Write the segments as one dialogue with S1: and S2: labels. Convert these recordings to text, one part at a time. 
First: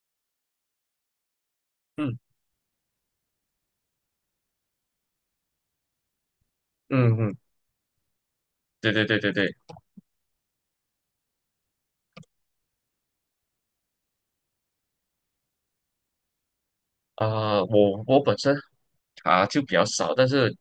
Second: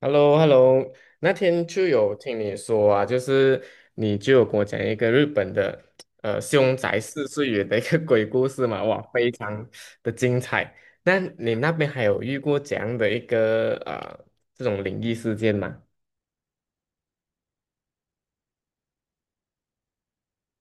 S1: h e l l o h e l l o 那天就有
S2: 嗯
S1: 听你说啊，就是你就有跟我讲一个日本的凶宅
S2: 嗯
S1: 四
S2: 嗯，
S1: 岁元的一个 鬼故事嘛。
S2: 对
S1: 哇，
S2: 对对
S1: 非
S2: 对对，
S1: 常的精彩。那你那边还有遇过这样的一个这种灵异事件吗？
S2: 我本身啊就比较少，但是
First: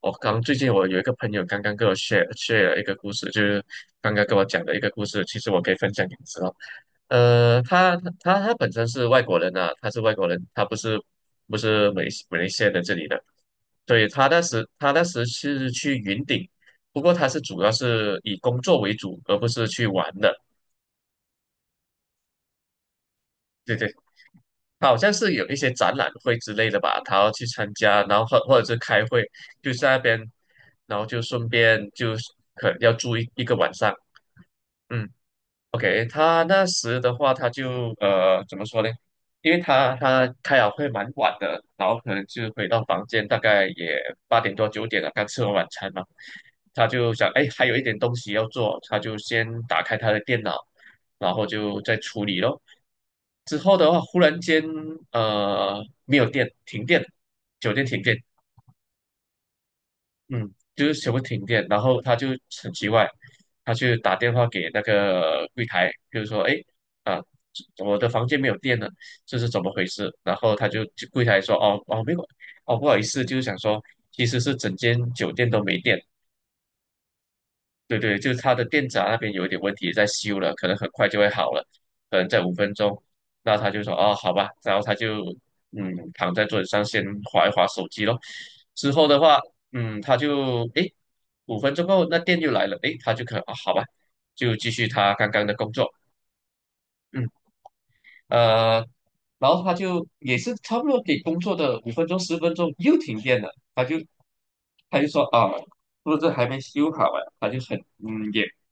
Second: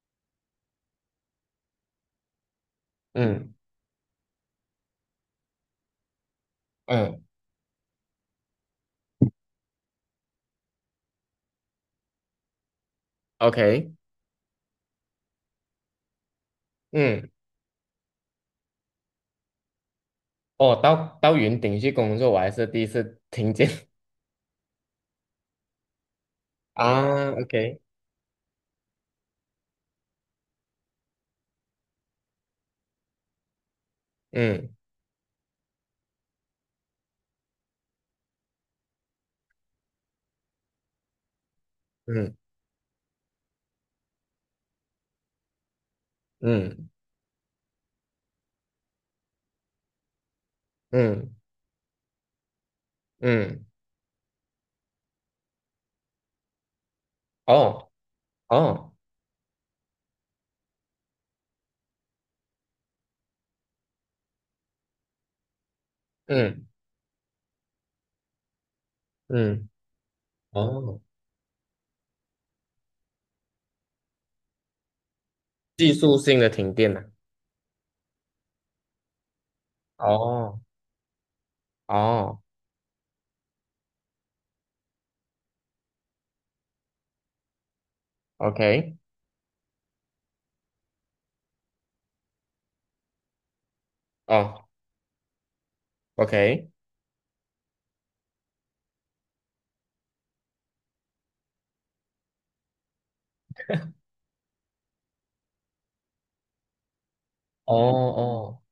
S2: 我最近我有一个朋友刚刚跟我 share 了一个故事，就
S1: 嗯
S2: 是刚刚跟我讲的一个故事，其实我可以分享给你知道。
S1: 嗯
S2: 他本身是外国人啊，他是外国人，他不是马来西亚的这里的。
S1: ，OK。
S2: 对，他那时是去云顶，不过他
S1: 嗯。
S2: 是主要是以工作为主，而不是去玩的。
S1: 哦，到云顶去工作，我还是第一次听见。
S2: 对 对，好像是有一些展览会之类的吧，他
S1: 啊
S2: 要去参
S1: ，OK。
S2: 加，然后或者是开会，就在那边，然后就顺便就是可能要住一个晚上，
S1: 嗯
S2: 嗯。OK，他那时的话，他就怎么说呢？因为他开了会蛮晚的，然后可能
S1: 嗯
S2: 就回到房间，大概也八点多九点了，刚吃完晚餐嘛。他
S1: 嗯
S2: 就想，哎，还有一点东西要做，他就先打开他的电脑，然
S1: 嗯
S2: 后就再处理咯。之
S1: 嗯。
S2: 后的话，忽然间没有电，停电，酒店
S1: 哦
S2: 停电，
S1: 哦。
S2: 嗯，就是全部停电，然后他就很奇怪，他去打电话给那个柜台，就是说，哎，
S1: 嗯
S2: 啊，我的房间没有电了，这是怎
S1: 嗯。
S2: 么回事？然后他就
S1: 哦。
S2: 就柜台说，哦哦，没有，哦，不好意思，就是想说，其实是整间酒店都没
S1: 技
S2: 电，
S1: 术性的停电呢、
S2: 对对，就是它的电闸那边有一点问题，在修了，
S1: 哦
S2: 可能很快就会好了，可能
S1: 哦
S2: 在五分钟。那他就说哦，好吧，然后他就躺在桌子上先划一划手机咯。
S1: ，OK。
S2: 之后的话，嗯，他就五分钟后那电又来了，诶，他就可能啊、好吧，就
S1: 哦
S2: 继续他刚刚的工作，
S1: ，OK。
S2: 嗯，呃，然后他就也是差不多给工作的五分钟十分钟又停电了，他就他说啊，是不是还没修好啊？他就
S1: 哦
S2: 很嗯也。
S1: 哦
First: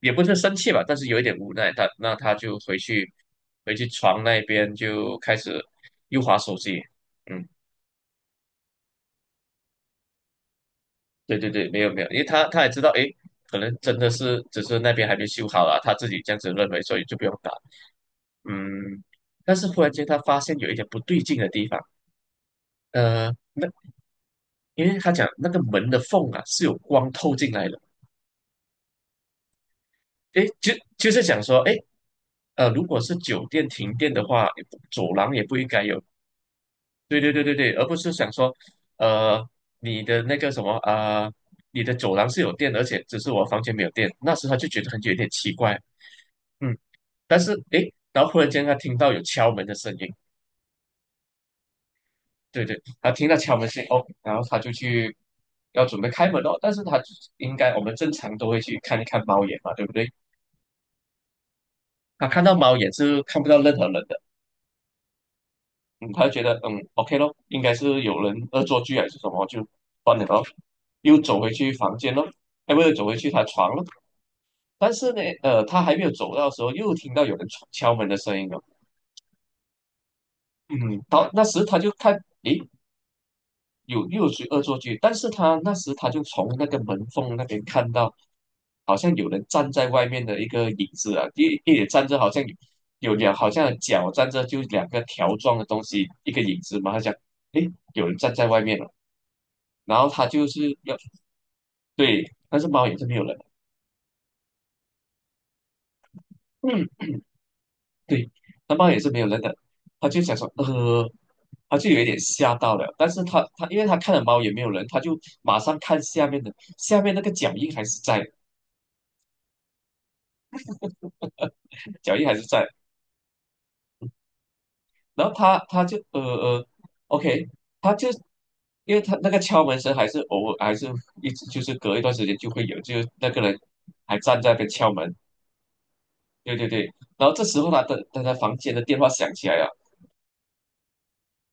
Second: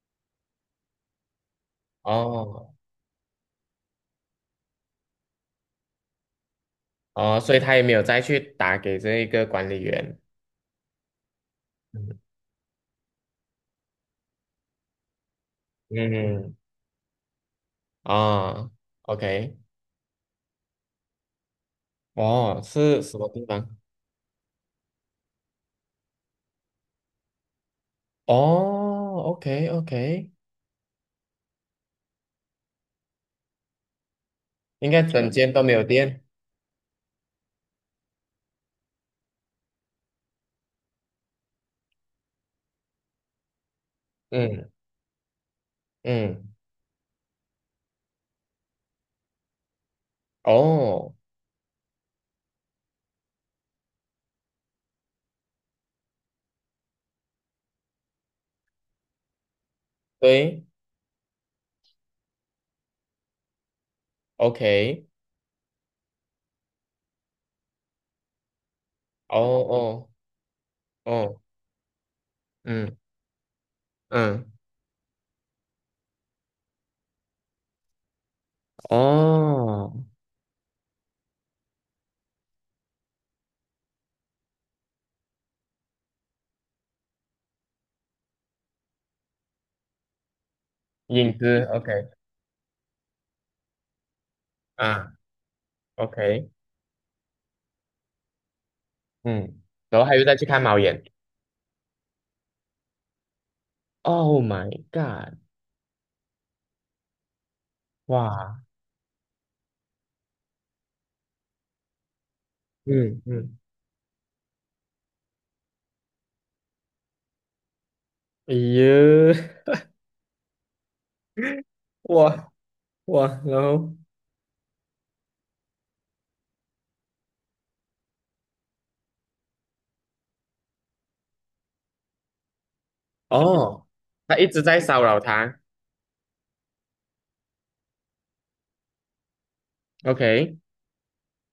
S2: 也不是生气吧，但是有一点无奈。他就
S1: 哦
S2: 回去床那边就开始又划手机。
S1: 哦，
S2: 嗯，
S1: 所以他也没有再去打给这一个管理员。
S2: 对对对，没有没有，因为
S1: 嗯
S2: 他也知道，诶，可能真的是只是那边还没修好了，他自己这样子
S1: 嗯，
S2: 认为，所以就不用打。
S1: 啊
S2: 嗯，但
S1: ，OK。
S2: 是忽然间他发现有一点不对劲的地方。
S1: 哦，是什么
S2: 呃，
S1: 地
S2: 那
S1: 方？
S2: 因为他讲那个门的缝啊是有光透进来的。
S1: 哦，OK OK。
S2: 诶，就是讲说，诶，如果是酒店停电的话，
S1: 应该
S2: 走
S1: 整
S2: 廊也
S1: 间
S2: 不
S1: 都
S2: 应
S1: 没有
S2: 该有。
S1: 电。
S2: 对对对对对，而不是想说，呃，你的那个什么啊、呃你的走廊是有电，而且只是我房间没有电，那时他就
S1: 嗯
S2: 觉得很有点奇怪。
S1: 嗯。
S2: 嗯，但是诶，然后忽然间他听到有敲门的声音，
S1: 哦，
S2: 对对，他听到敲门声音。哦，然后他就去要准备开门哦，但是他应该我们正常都会去看一看猫眼嘛，对不对？
S1: 对
S2: 他看到猫眼是看不到任何人的。
S1: ，OK。
S2: 嗯，他就觉得嗯，OK 咯，应该是有人恶作剧还是什
S1: 哦
S2: 么，就
S1: 哦
S2: 关了咯，又走
S1: 哦。
S2: 回去房间咯。哎，不是，
S1: 嗯
S2: 走回去他床咯。
S1: 嗯。
S2: 但是呢，他还没有走到的时候，又听到有人敲门的声音了。
S1: 哦，
S2: 嗯，好，那时他就看，诶，又有谁恶作剧？但是他那时就从那个门缝那边看到，好像有人站在外面的一个影子啊，
S1: 影子
S2: 也
S1: ，OK。
S2: 站着，好像有有两，好像脚站着就两个
S1: 啊
S2: 条状的东西，一个
S1: ，OK。
S2: 影子嘛。他讲，诶，有人站在外面了。
S1: 嗯，
S2: 然
S1: 然后
S2: 后
S1: 还有
S2: 他
S1: 再去
S2: 就
S1: 看
S2: 是
S1: 猫
S2: 要。
S1: 眼
S2: 对，但是猫也是没有人的。
S1: ，Oh my god。
S2: 嗯，对，
S1: 哇。
S2: 那猫也是没有人的，他就想说，他就有一点吓到了，但
S1: 嗯
S2: 是他
S1: 嗯。
S2: 他因为他看了猫也没有人，他就马上看下面的，下面那个脚印还是在，
S1: 哎呦。
S2: 脚印还是
S1: 哇
S2: 在。
S1: 哇，然后
S2: 然后他就OK，他就。因为他那个敲门声还是偶尔，还是一直就是隔一段时间就会有，就是那个人
S1: 哦，
S2: 还
S1: 他
S2: 站
S1: 一
S2: 在那
S1: 直
S2: 边
S1: 在
S2: 敲
S1: 骚
S2: 门。
S1: 扰他
S2: 对对对，然后这时候他的房间的电话响起来了，
S1: ，OK。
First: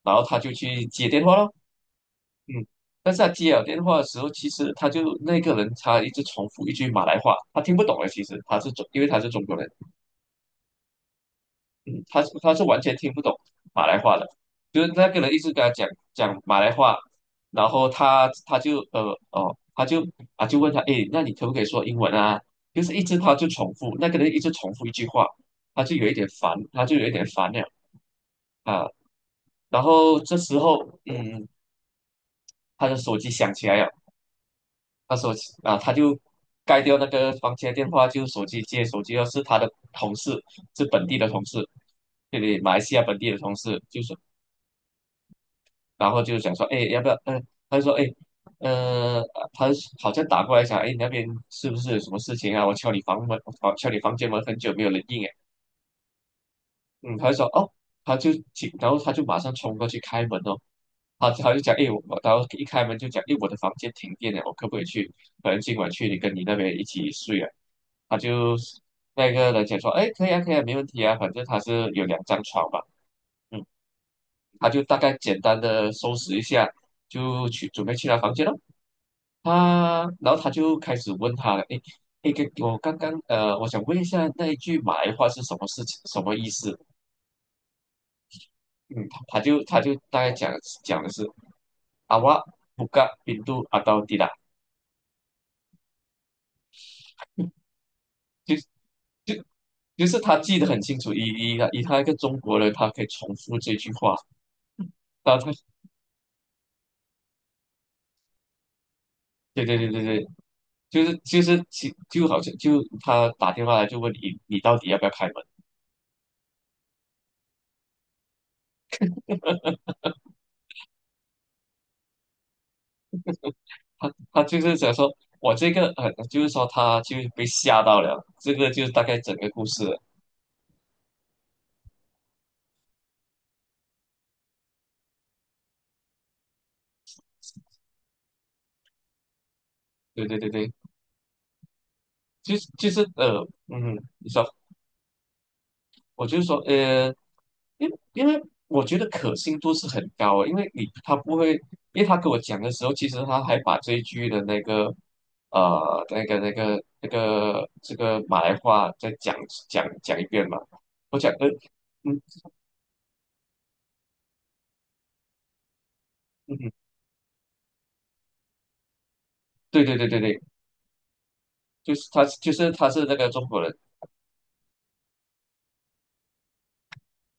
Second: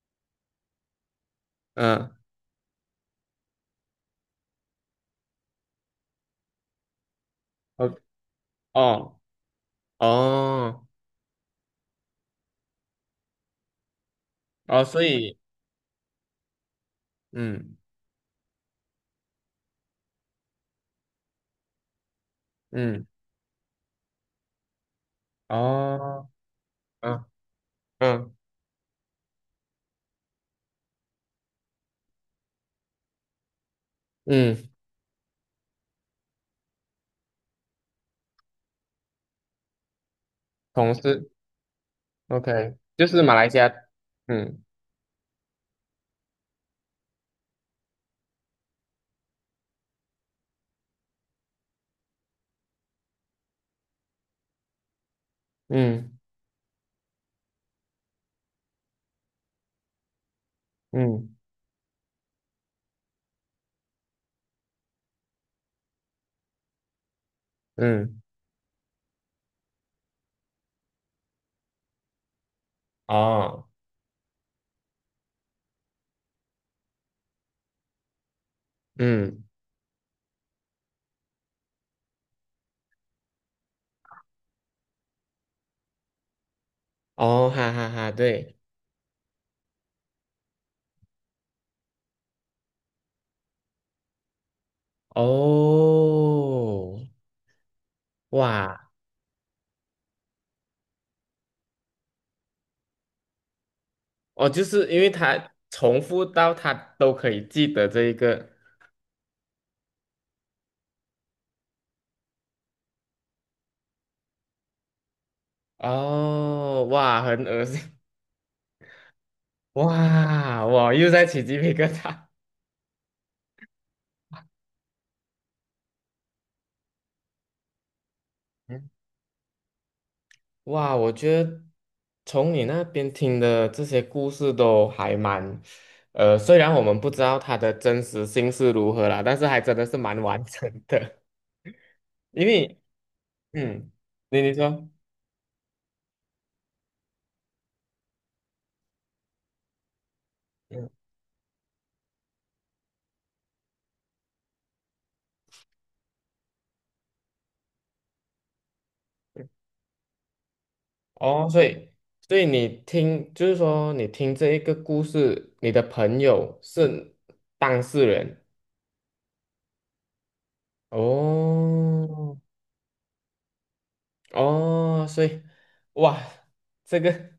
S2: 然后他就去接电话了。
S1: 嗯。
S2: 嗯，但是他接了电话的时候，其实那个人他一直重复一句马来话，他听不
S1: 哦
S2: 懂的。其实他是中，因为
S1: 哦
S2: 他是中国人，
S1: 哦
S2: 嗯，他是完全听不懂马来话的，就
S1: 哦，
S2: 是
S1: 所
S2: 那个人
S1: 以
S2: 一直跟他讲马来话。然
S1: 嗯
S2: 后他就问他，诶，那你可不可以说英文啊？就是一
S1: 嗯，
S2: 直他就重复，那个人一直重复一句话，
S1: 哦，
S2: 他就有一点
S1: 嗯
S2: 烦了
S1: 嗯
S2: 啊。然后这时候，嗯，他的手机响起来了。
S1: 嗯。
S2: 他说：“啊，他就盖掉那个房间电话，就接手机，要是他的同事，是
S1: 同
S2: 本地的
S1: 事
S2: 同事，这里马
S1: ，OK，
S2: 来西亚
S1: 就
S2: 本
S1: 是
S2: 地
S1: 马
S2: 的
S1: 来
S2: 同
S1: 西亚。
S2: 事，就是
S1: 嗯
S2: 然后就想说，哎，要不要？嗯、他就说，哎，呃，他好像打过来想，哎，你那边是不是有什么事情啊？我敲你房间门很久没有人应。
S1: 嗯
S2: 嗯，他就说哦，他就进，然后他就马上冲过去开门哦，他
S1: 嗯
S2: 他就讲，哎，我，然后一开门就讲，哎，我的房间停电了，我可不可以去？可能今晚去你跟你那边一起睡啊？他
S1: 嗯，
S2: 就那个人讲说，哎，可以啊，可以啊，没问题啊，反正他是有两张床嘛。嗯，
S1: 哦，
S2: 他就大概简单的收拾一下，就去准备去他房间了。
S1: 嗯，
S2: 然后他就开始问他了，哎，哎，给我刚刚我想问一下那一句埋话是什么事情，什么意思？
S1: 哦，哈哈哈，对。
S2: 嗯，他就大概讲的是阿瓦布嘎宾度阿道地啦，
S1: 哦，
S2: 就
S1: 哇。
S2: 就就是他记得很清楚，以他一个中国人，他可以重复这句话。
S1: 哦，就是因为
S2: 然后
S1: 他
S2: 他。
S1: 重复到他都可以记得这一个。
S2: 对对对对对，就是就是其就好像就他打电话来就问你你到底要不要开门。
S1: 哦，哇，很恶心。哇，我又在起鸡皮疙瘩。
S2: 他就是想说我这个就是说他就是被吓到了，这个就
S1: 嗯。
S2: 是大概整个故事了。
S1: 哇，我觉得从你那边听的这些故事都还蛮，虽然我们不知道它的真实性是如何啦，但是还真的是蛮
S2: 对对
S1: 完
S2: 对
S1: 整
S2: 对，
S1: 的。因
S2: 就是
S1: 为，
S2: 就是呃
S1: 嗯，
S2: 嗯，你
S1: 你你
S2: 说。
S1: 说。
S2: 我就是说因为因为我觉得可信度是很高的，因为你他不会，因为他跟我讲的时候，其实他还把这一句的那个这个马来话再讲一遍嘛。我讲
S1: 哦，
S2: 呃
S1: 所以
S2: 嗯
S1: 所以你听，就是说你听这一个故事，你的朋
S2: 嗯
S1: 友
S2: 嗯，
S1: 是当事人。
S2: 对对对对对，就是他
S1: 哦
S2: 就是他是那个中国人。
S1: 哦，所以哇，这个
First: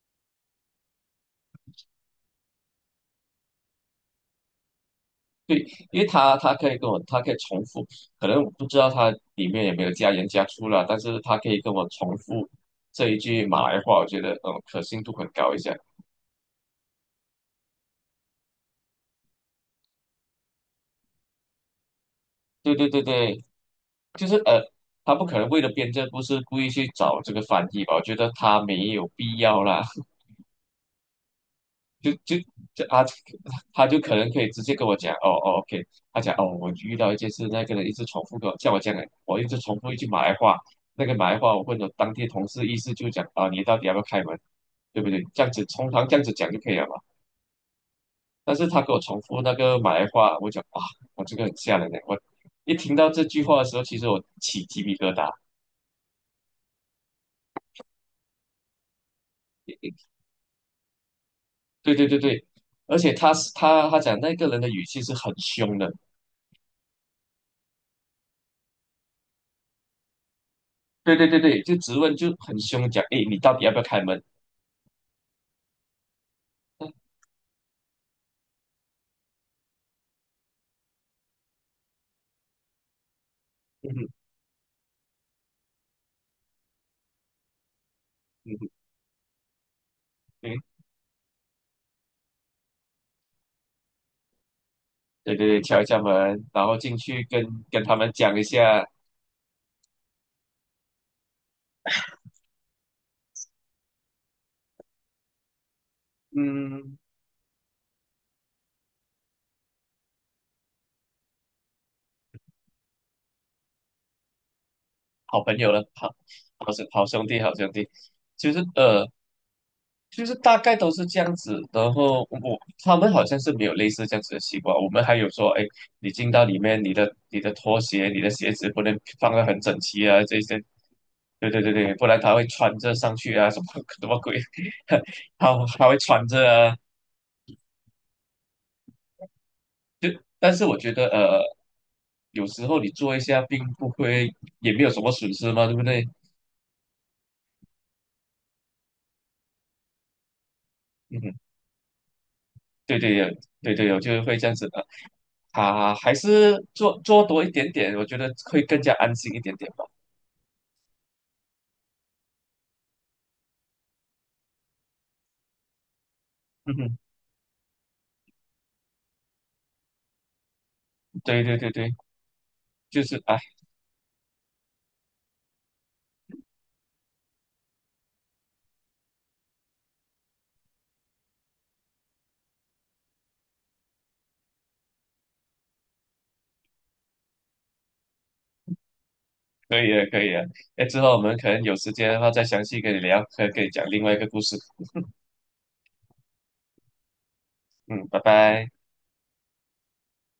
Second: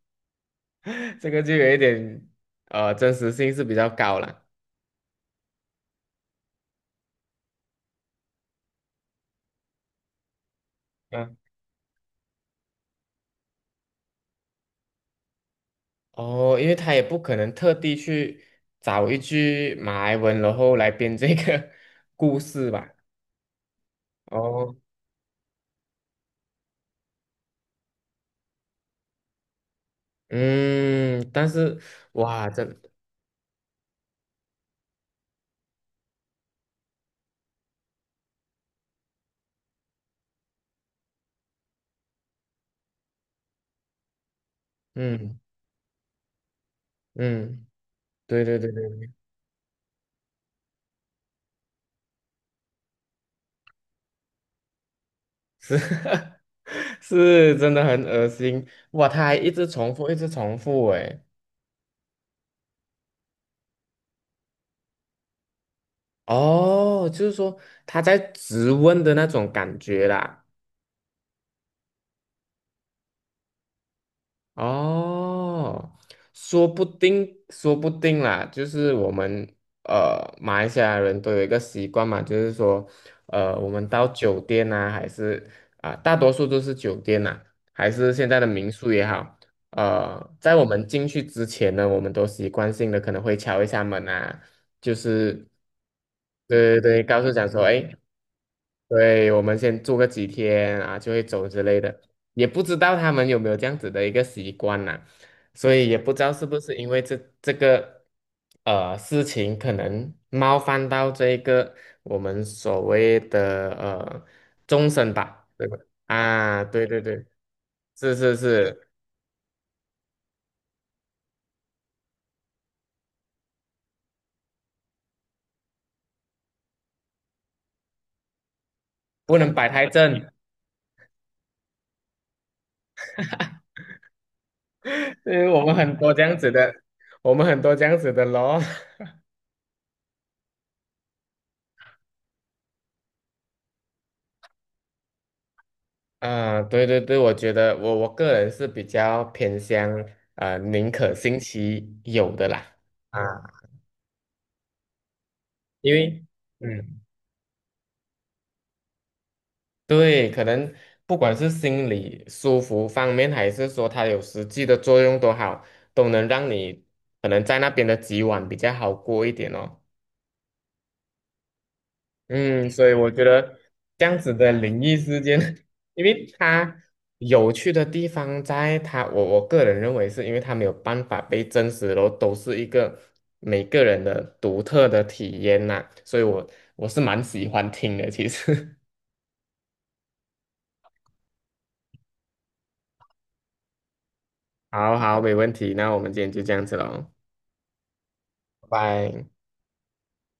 S1: 这个就有一点真实性是比较高了。
S2: 对，因为他他可以跟我他可以重复，可能我不知道他里面有没有加盐加醋啦，但是
S1: 嗯。
S2: 他可以跟我重复这一句马来话，我觉得嗯可信度很高一下。
S1: 哦，因为他也不可能特地去找一句马来文，然后来编这个 故事
S2: 对对
S1: 吧？
S2: 对对，就是呃，
S1: 哦，
S2: 他不可能为了编这不是故意去找这个翻译吧？我觉得他没有必要啦。
S1: 嗯，但是
S2: 就就
S1: 哇，这，
S2: 就啊，他就可能可以直接跟我讲，哦哦，OK，他讲哦，我遇到一件事，那个人一直重复跟我像我这样的，我一直重复一句马来话，那个马来话我问了当地同事，意思就讲啊，你到底要不要开门，对不对？
S1: 嗯
S2: 这样子通常这样子讲就可以了嘛。
S1: 嗯，对
S2: 但
S1: 对
S2: 是
S1: 对。
S2: 他给我重复那个马来话，我讲哇，我这个很吓人的，我一听到这句话的时候，其实我起鸡皮疙瘩。
S1: 是， 是，真的很恶心。哇！他还一直重复，一直重复，哎。
S2: 对对对对，而且他他讲那个人的语气是很凶的。
S1: 哦，就是说他在质问的那种感觉啦。
S2: 对对对对，就质问就很凶，讲诶，你到底要不要开门？
S1: 哦，说不
S2: 嗯，
S1: 定，说不定啦，就是我们马来西亚人都有一个习惯嘛。就是说，我们
S2: 嗯
S1: 到
S2: 哼，
S1: 酒店呐、还是啊、大多数都是酒店呐、还是现在的
S2: 嗯
S1: 民
S2: 哼，
S1: 宿也好，在
S2: 嗯，
S1: 我们进去之前呢，我们都习惯性的可能会敲一下门啊。就
S2: 对
S1: 是
S2: 对对，敲一下门，然后
S1: 对对
S2: 进
S1: 对，告
S2: 去
S1: 诉
S2: 跟
S1: 讲说，哎，
S2: 他们讲一下。
S1: 对，我们先住个几天啊，就会走之类的。也不知道他们有没有这样子的一个习惯呐、所以也不知道是不是因
S2: 嗯，
S1: 为这个事情可能冒犯到这个我们所谓的终身
S2: 好
S1: 吧，
S2: 朋
S1: 对
S2: 友
S1: 吧？
S2: 了，好，
S1: 啊，
S2: 好
S1: 对
S2: 兄
S1: 对
S2: 好兄
S1: 对，
S2: 弟好兄弟。
S1: 是是
S2: 就是
S1: 是。
S2: 呃就是大概都是这样子，然后我他们好像是没有类似这样子的习惯。我们还有说，哎，你进到里面，你的拖鞋、你的鞋子不能放
S1: 不
S2: 得
S1: 能
S2: 很
S1: 摆
S2: 整
S1: 太
S2: 齐啊，
S1: 正。
S2: 这些对对对对，不然他会穿着上去啊，什么 什么鬼？
S1: 因 为
S2: 他
S1: 我们
S2: 他
S1: 很
S2: 会
S1: 多这
S2: 穿
S1: 样
S2: 着
S1: 子的，
S2: 啊。
S1: 我们很多这样子的咯。
S2: 就但是我觉得有时候你做一下，并不会也没有什么损失嘛，对不对？
S1: 啊，对对对，我觉得我个人是比较偏向宁可
S2: 嗯，
S1: 信其有的啦。
S2: 对对
S1: 啊，
S2: 对对对，我就是会这样子的
S1: 因
S2: 啊，还
S1: 为
S2: 是做
S1: 嗯，
S2: 做多一点点，我觉得会更加安心一点点吧。
S1: 对，可能不管是心理舒服方面，还是说它有实际的作用都好，都能让
S2: 嗯
S1: 你
S2: 哼，
S1: 可能在那边的几晚比较好过一点哦。
S2: 对对对对，
S1: 嗯，所以
S2: 就
S1: 我
S2: 是
S1: 觉
S2: 啊，
S1: 得这样子的灵异事件，因为它有趣的地方在它，我个人认为是因为它没有办法被证实，然后都是一个每个人的独特的体验呐、所以我是蛮喜欢听的，其实。
S2: 可以了可以了，哎，之后我们可能有时间的话再详细跟你聊，可以跟你讲另外一个故事。
S1: 好好，没问题，那我们今天就这样子喽。
S2: 嗯，拜拜。
S1: 拜拜。